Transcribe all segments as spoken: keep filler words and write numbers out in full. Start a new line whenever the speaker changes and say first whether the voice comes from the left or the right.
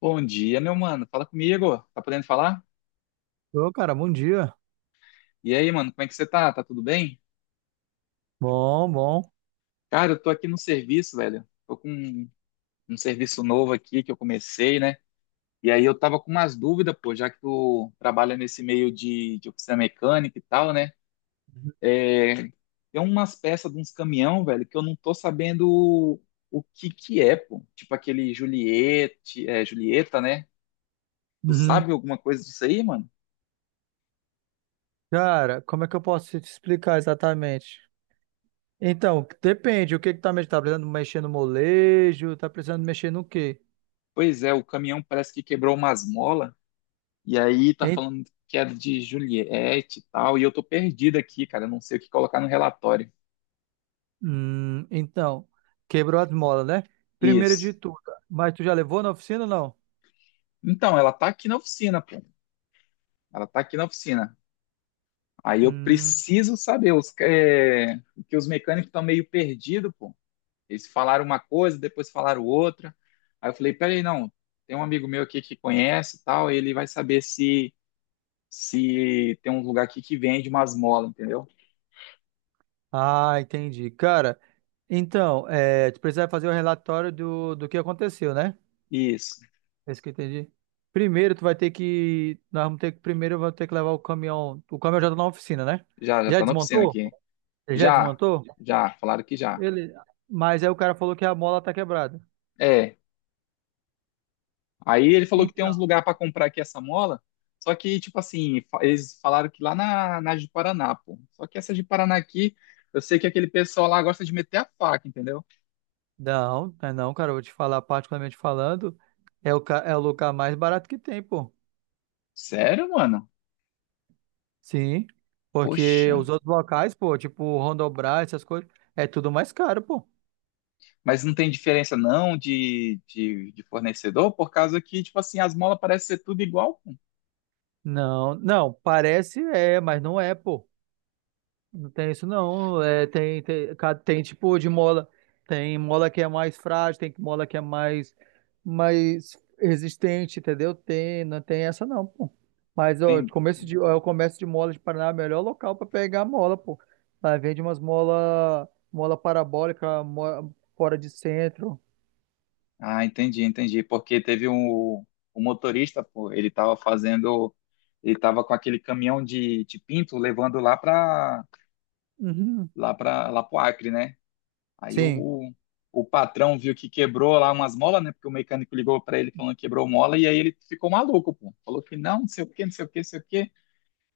left: Bom dia, meu mano. Fala comigo. Tá podendo falar?
right: Ô, cara, bom dia.
left: E aí, mano, como é que você tá? Tá tudo bem?
right: Bom, bom.
left: Cara, eu tô aqui no serviço, velho. Tô com um, um serviço novo aqui que eu comecei, né? E aí eu tava com umas dúvidas, pô, já que tu trabalha nesse meio de, de oficina mecânica e tal, né? É, tem umas peças de uns caminhão, velho, que eu não tô sabendo o, o que que é, pô. Tipo aquele Juliette, é, Julieta, né? Tu
right: Uhum.
left: sabe alguma coisa disso aí, mano?
right: Cara, como é que eu posso te explicar exatamente? Então, depende. O que que tá mexendo? Tá precisando mexer no molejo? Tá precisando mexer no quê?
left: Pois é, o caminhão parece que quebrou umas molas. E aí tá
right: Hein?
left: falando que é de Juliette e tal, e eu tô perdido aqui, cara, eu não sei o que colocar no relatório.
right: Hum, então, quebrou as molas, né? Primeiro de
left: Isso.
right: tudo. Mas tu já levou na oficina ou não?
left: Então, ela tá aqui na oficina, pô. Ela tá aqui na oficina. Aí eu
right: Hum.
left: preciso saber os que, é, que os mecânicos estão meio perdidos, pô. Eles falaram uma coisa, depois falaram outra. Aí eu falei, peraí, não, tem um amigo meu aqui que conhece e tal, ele vai saber se se tem um lugar aqui que vende umas molas, entendeu?
right: Ah, entendi. Cara, então, é, tu precisa fazer o relatório do, do que aconteceu, né?
left: Isso.
right: É isso que eu entendi. Primeiro, tu vai ter que. Nós vamos ter que. Primeiro, eu vou ter que levar o caminhão. O caminhão já tá na oficina, né?
left: Já, já
right: Já
left: tá na oficina
right: desmontou?
left: aqui.
right: Ele já
left: Já,
right: desmontou?
left: já, falaram que já.
right: Ele. Mas aí o cara falou que a mola tá quebrada.
left: É, aí ele falou que tem
right: Então.
left: uns lugares para comprar aqui essa mola, só que, tipo assim, fa- eles falaram que lá na, na de Paraná, pô. Só que essa de Paraná aqui, eu sei que aquele pessoal lá gosta de meter a faca, entendeu?
right: Não, não, é não, cara. Eu vou te falar, particularmente falando, é o, ca- é o lugar mais barato que tem, pô.
left: Sério, mano?
right: Sim. Porque
left: Poxa.
right: os outros locais, pô, tipo Rondobras, essas coisas, é tudo mais caro, pô.
left: Mas não tem diferença não de, de, de fornecedor, por causa que, tipo assim, as molas parecem ser tudo igual, pô.
right: Não, não. Parece é, mas não é, pô. Não tem isso não. É, tem, tem, ca- tem tipo de mola. Tem mola que é mais frágil, tem mola que é mais, mais resistente, entendeu? Tem, não tem essa não, pô. Mas ó,
left: Tem.
right: começo de, ó, o comércio de mola de Paraná é o melhor local para pegar mola, pô. Lá vende umas mola, mola parabólica, mo- fora de centro.
left: Ah, entendi, entendi. Porque teve um, um motorista, pô, ele tava fazendo, ele tava com aquele caminhão de, de pinto levando lá pra
right: Uhum.
left: lá para lá pro Acre, né? Aí
right: Sim.
left: o, o patrão viu que quebrou lá umas molas, né? Porque o mecânico ligou para ele falando que quebrou mola, e aí ele ficou maluco, pô. Falou que não, não sei o quê, não sei o quê, não sei o quê.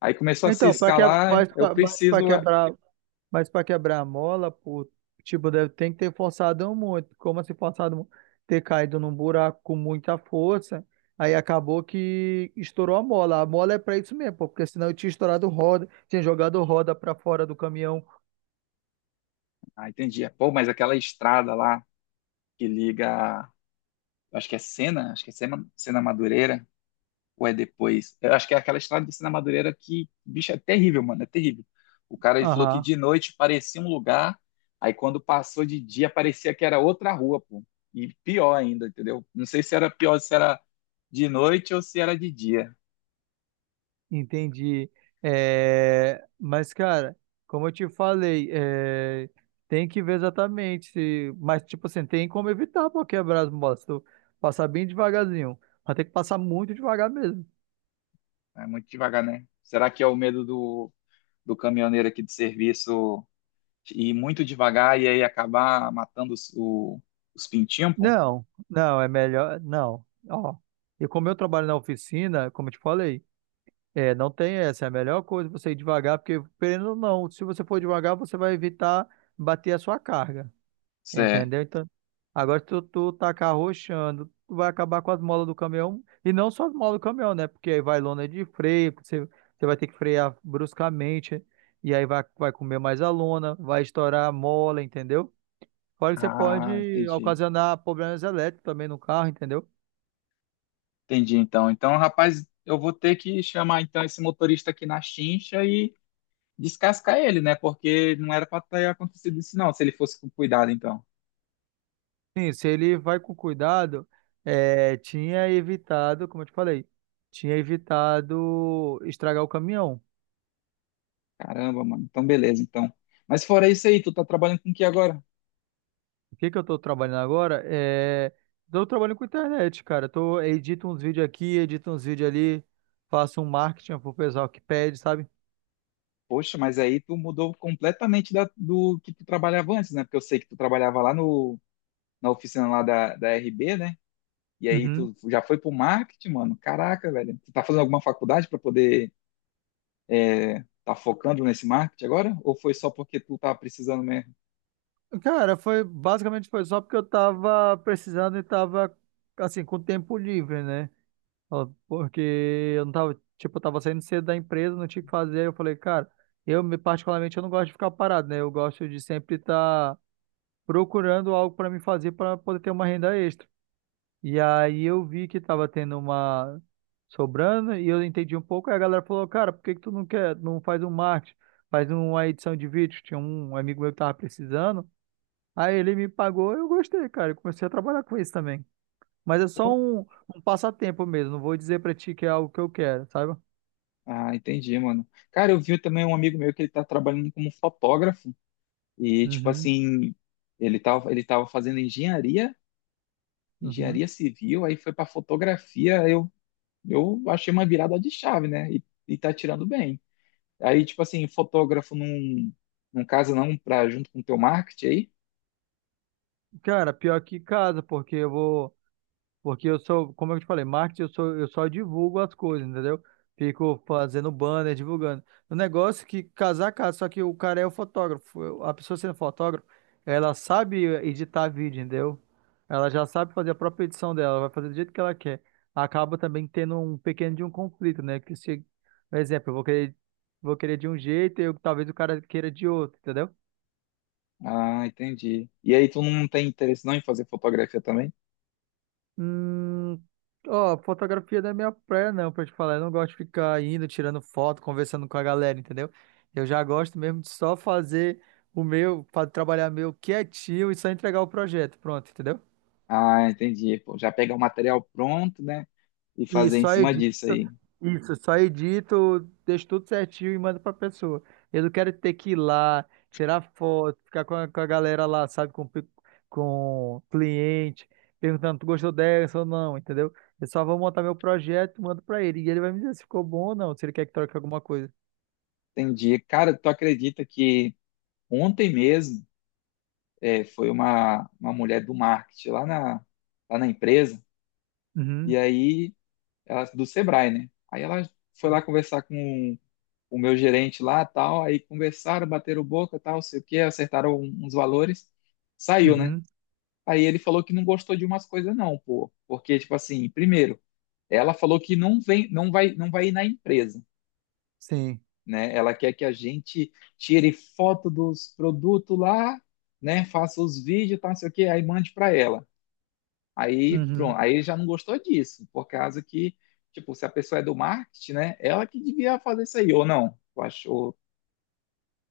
left: Aí começou a se
right: Então, para que,
left: escalar,
right: mas,
left: eu
right: pra- mas para
left: preciso. é,
right: quebrar. Mas para quebrar a mola, pô, tipo, deve, tem que ter forçado muito. Como assim forçado muito? Ter caído num buraco com muita força. Aí acabou que estourou a mola. A mola é para isso mesmo, pô, porque senão eu tinha estourado roda, tinha jogado roda para fora do caminhão.
left: Ah, entendi. Pô, mas aquela estrada lá que liga, acho que é Sena, acho que é Sena, Sena Madureira ou é depois? Eu acho que é aquela estrada de Sena Madureira que, bicho, é terrível, mano, é terrível. O cara ele falou que
right: Aham,
left: de noite parecia um lugar, aí quando passou de dia parecia que era outra rua, pô. E pior ainda, entendeu? Não sei se era pior, se era de noite ou se era de dia.
right: entendi. É, mas, cara, como eu te falei, é, tem que ver exatamente se. Mas, tipo assim, tem como evitar para quebrar as molas. Se tu passar bem devagarzinho. Vai ter que passar muito devagar mesmo.
left: É muito devagar, né? Será que é o medo do, do caminhoneiro aqui de serviço ir muito devagar e aí acabar matando os, o- os pintinhos, pô?
right: Não, não, é melhor. Não. Ó, e como eu trabalho na oficina, como eu te falei, é, não tem essa. É a melhor coisa você ir devagar, porque, querendo ou não, se você for devagar, você vai evitar bater a sua carga.
left: Isso é.
right: Entendeu? Então, agora se tu, tu tá carrochando, tu vai acabar com as molas do caminhão. E não só as molas do caminhão, né? Porque aí vai lona de freio, você, você vai ter que frear bruscamente, e aí vai, vai comer mais a lona, vai estourar a mola, entendeu? Fora que você
left: Ah,
right: pode
left: entendi.
right: ocasionar problemas elétricos também no carro, entendeu?
left: Entendi, então. Então, rapaz, eu vou ter que chamar então esse motorista aqui na chincha e descascar ele, né? Porque não era para ter acontecido isso, não, se ele fosse com cuidado, então.
right: Sim, se ele vai com cuidado, é, tinha evitado, como eu te falei, tinha evitado estragar o caminhão.
left: Caramba, mano. Então, beleza, então. Mas fora isso aí, tu tá trabalhando com o que agora?
right: O que que eu tô trabalhando agora? É, tô trabalhando com internet, cara. Tô, edito uns vídeos aqui, edito uns vídeos ali, faço um marketing pro pessoal que pede, sabe?
left: Poxa, mas aí tu mudou completamente da- do que tu trabalhava antes, né? Porque eu sei que tu trabalhava lá no, na oficina lá da, da R B, né? E aí
right: Uhum.
left: tu já foi pro marketing, mano. Caraca, velho. Tu tá fazendo alguma faculdade para poder é, tá focando nesse marketing agora? Ou foi só porque tu tá precisando mesmo?
right: Cara, foi basicamente foi só porque eu tava precisando e tava assim com tempo livre, né? Ó, porque eu não tava, tipo, eu tava saindo cedo da empresa, não tinha o que fazer. Eu falei, cara, eu me- particularmente eu não gosto de ficar parado, né? Eu gosto de sempre estar procurando algo para me fazer para poder ter uma renda extra. E aí eu vi que tava tendo uma sobrando e eu entendi um pouco. Aí a galera falou, cara, por que que tu não quer, não faz um marketing, faz uma edição de vídeo? Tinha um amigo meu que tava precisando. Aí ele me pagou, eu gostei, cara. Eu comecei a trabalhar com isso também. Mas é só
left: Pô,
right: um, um passatempo mesmo. Não vou dizer pra ti que é algo que eu quero, sabe?
left: ah, entendi, mano. Cara, eu vi também um amigo meu que ele tá trabalhando como fotógrafo e, tipo
right: Uhum,
left: assim, ele tava, ele tava fazendo engenharia,
right: uhum.
left: engenharia civil, aí foi pra fotografia, eu, eu achei uma virada de chave, né? E, e tá tirando bem. Aí, tipo assim, fotógrafo num, num caso não pra junto com o teu marketing aí?
right: Cara, pior que casa, porque eu vou. Porque eu sou, como eu te falei, marketing, eu sou, eu só divulgo as coisas, entendeu? Fico fazendo banner, divulgando. O negócio é que casar casa, só que o cara é o fotógrafo. A pessoa sendo fotógrafo, ela sabe editar vídeo, entendeu? Ela já sabe fazer a própria edição dela, ela vai fazer do jeito que ela quer. Acaba também tendo um pequeno de um conflito, né? Que se, por exemplo, eu vou querer, vou querer de um jeito e eu- talvez o cara queira de outro, entendeu?
left: Ah, entendi. E aí tu não tem interesse não em fazer fotografia também?
right: Hum, ó, fotografia não é minha praia, não, pra te falar. Eu não gosto de ficar indo, tirando foto, conversando com a galera, entendeu? Eu já gosto mesmo de só fazer o meu, fa- trabalhar meu quietinho e só entregar o projeto. Pronto, entendeu?
left: Ah, entendi. Pô, já pegar o material pronto, né? E
right: E
left: fazer em
right: só
left: cima
right: edito,
left: disso aí.
right: isso, só edito, deixo tudo certinho e mando pra pessoa. Eu não quero ter que ir lá, tirar foto, ficar com a, com a galera lá, sabe, com, pe- com cliente, perguntando, tu gostou dessa ou não, entendeu? Eu só vou montar meu projeto, mando pra ele, e ele vai me dizer se ficou bom ou não, se ele quer que troque alguma coisa.
left: Entendi. Cara, tu acredita que ontem mesmo é, foi uma, uma mulher do marketing lá na, lá na empresa, e
right: Uhum,
left: aí, ela, do Sebrae, né? Aí ela foi lá conversar com o meu gerente lá, tal, aí conversaram, bateram boca, tal, sei o quê, acertaram um, uns valores, saiu, né?
right: uhum,
left: Aí ele falou que não gostou de umas coisas não, pô, porque, tipo assim, primeiro, ela falou que não vem, não vai, não vai ir na empresa.
right: sim.
left: Né? Ela quer que a gente tire foto dos produtos lá, né? Faça os vídeos, tá, não sei o quê, aí mande para ela. Aí, pronto,
right: Uhum.
left: aí já não gostou disso, por causa que, tipo, se a pessoa é do marketing, né? Ela que devia fazer isso aí, ou não? Eu acho,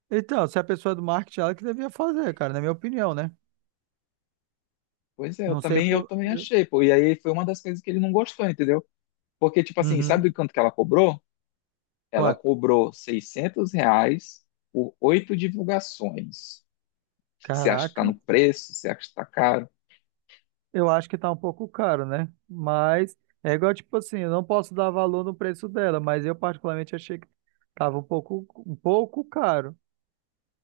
right: Então, se a pessoa é do marketing, ela que devia fazer, cara, na minha opinião, né?
left: pois é, eu
right: Não sei
left: também, eu
right: por.
left: também achei, pô. E aí foi uma das coisas que ele não gostou, entendeu? Porque, tipo assim,
right: Uhum.
left: sabe o quanto que ela cobrou? Ela
right: Quanto?
left: cobrou seiscentos reais por oito divulgações. Você acha que tá
right: Caraca.
left: no preço? Você acha que tá caro?
right: Eu acho que tá um pouco caro, né? Mas é igual, tipo assim, eu não posso dar valor no preço dela, mas eu particularmente achei que tava um pouco, um pouco caro.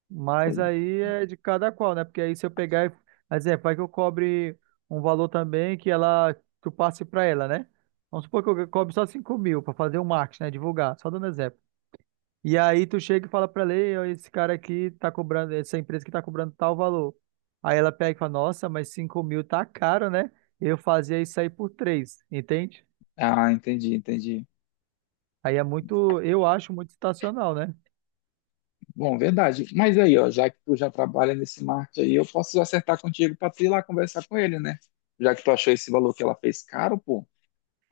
right: Mas aí é de cada qual, né? Porque aí se eu pegar, e- por exemplo, vai que eu cobre um valor também que ela, que eu passe pra ela, né? Vamos supor que eu cobre só cinco mil pra fazer o marketing, né? Divulgar, só dando exemplo. E aí tu chega e fala pra ela: "Ei, ó, esse cara aqui tá cobrando, essa empresa que tá cobrando tal valor." Aí ela pega e fala, nossa, mas cinco mil tá caro, né? Eu fazia isso aí por três, entende?
left: Ah, entendi, entendi.
right: Aí é muito, eu acho muito estacional, né?
left: Bom, verdade. Mas aí, ó, já que tu já trabalha nesse marketing aí, eu posso acertar contigo para tu ir lá conversar com ele, né? Já que tu achou esse valor que ela fez caro, pô,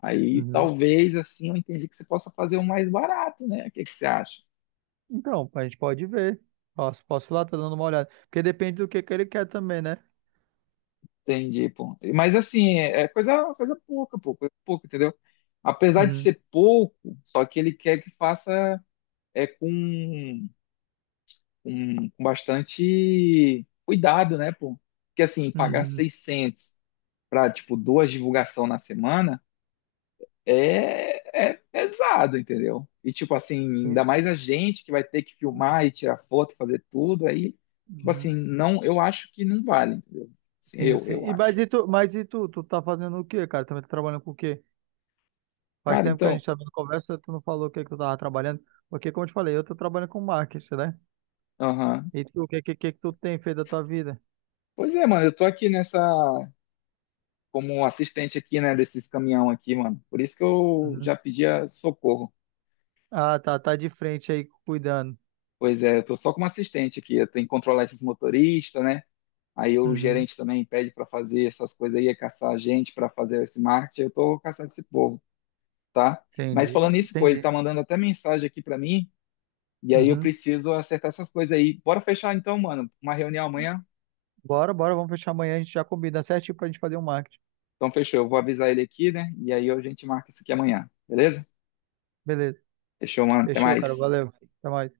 left: aí
right: Uhum.
left: talvez assim eu entendi que você possa fazer o mais barato, né? O que que você acha?
right: Então, a gente pode ver. Posso, posso ir lá, tá dando uma olhada. Porque depende do que que ele quer também, né?
left: Entendi, pô. Mas assim, é coisa, coisa pouca, pô, coisa pouca, entendeu? Apesar de
right: Uhum.
left: ser pouco, só que ele quer que faça é com, com, com bastante cuidado, né, pô? Porque assim, pagar
right: Uhum.
left: seiscentos para tipo duas divulgação na semana é, é pesado, entendeu? E tipo assim, ainda
right: Sim.
left: mais a gente que vai ter que filmar e tirar foto, fazer tudo aí, tipo assim,
right: Uhum.
left: não, eu acho que não vale, entendeu? Assim,
right: Sim,
left: eu,
right: sim.
left: eu
right: E, mas
left: acho.
right: e tu, mas e tu, tu tá fazendo o quê, cara? Também tá trabalhando com o quê? Faz
left: Cara,
right: tempo que a
left: então,
right: gente tá dando conversa, tu não falou o que que tu tava trabalhando, porque como eu te falei, eu tô trabalhando com marketing, né?
left: aham.
right: E tu, o que que, que que tu tem feito da tua vida?
left: Pois é, mano, eu tô aqui nessa como assistente aqui, né, desses caminhão aqui, mano. Por isso que eu
right: Uhum.
left: já pedia socorro.
right: Ah, tá, tá de frente aí, cuidando.
left: Pois é, eu tô só como assistente aqui, eu tenho que controlar esses motoristas, né? Aí o
right: Uhum.
left: gerente também pede para fazer essas coisas aí, é caçar a gente para fazer esse marketing. Eu estou caçando esse povo, tá? Mas
right: Entendi,
left: falando isso, pô, ele tá
right: entendi.
left: mandando até mensagem aqui para mim, e aí eu
right: Uhum.
left: preciso acertar essas coisas aí. Bora fechar então, mano, uma reunião amanhã.
right: Bora, bora, vamos fechar amanhã, a gente já combina certinho pra gente fazer um marketing.
left: Então fechou, eu vou avisar ele aqui, né? E aí a gente marca isso aqui amanhã, beleza?
right: Beleza,
left: Fechou, mano, até
right: fechou, cara,
left: mais.
right: valeu. Até mais.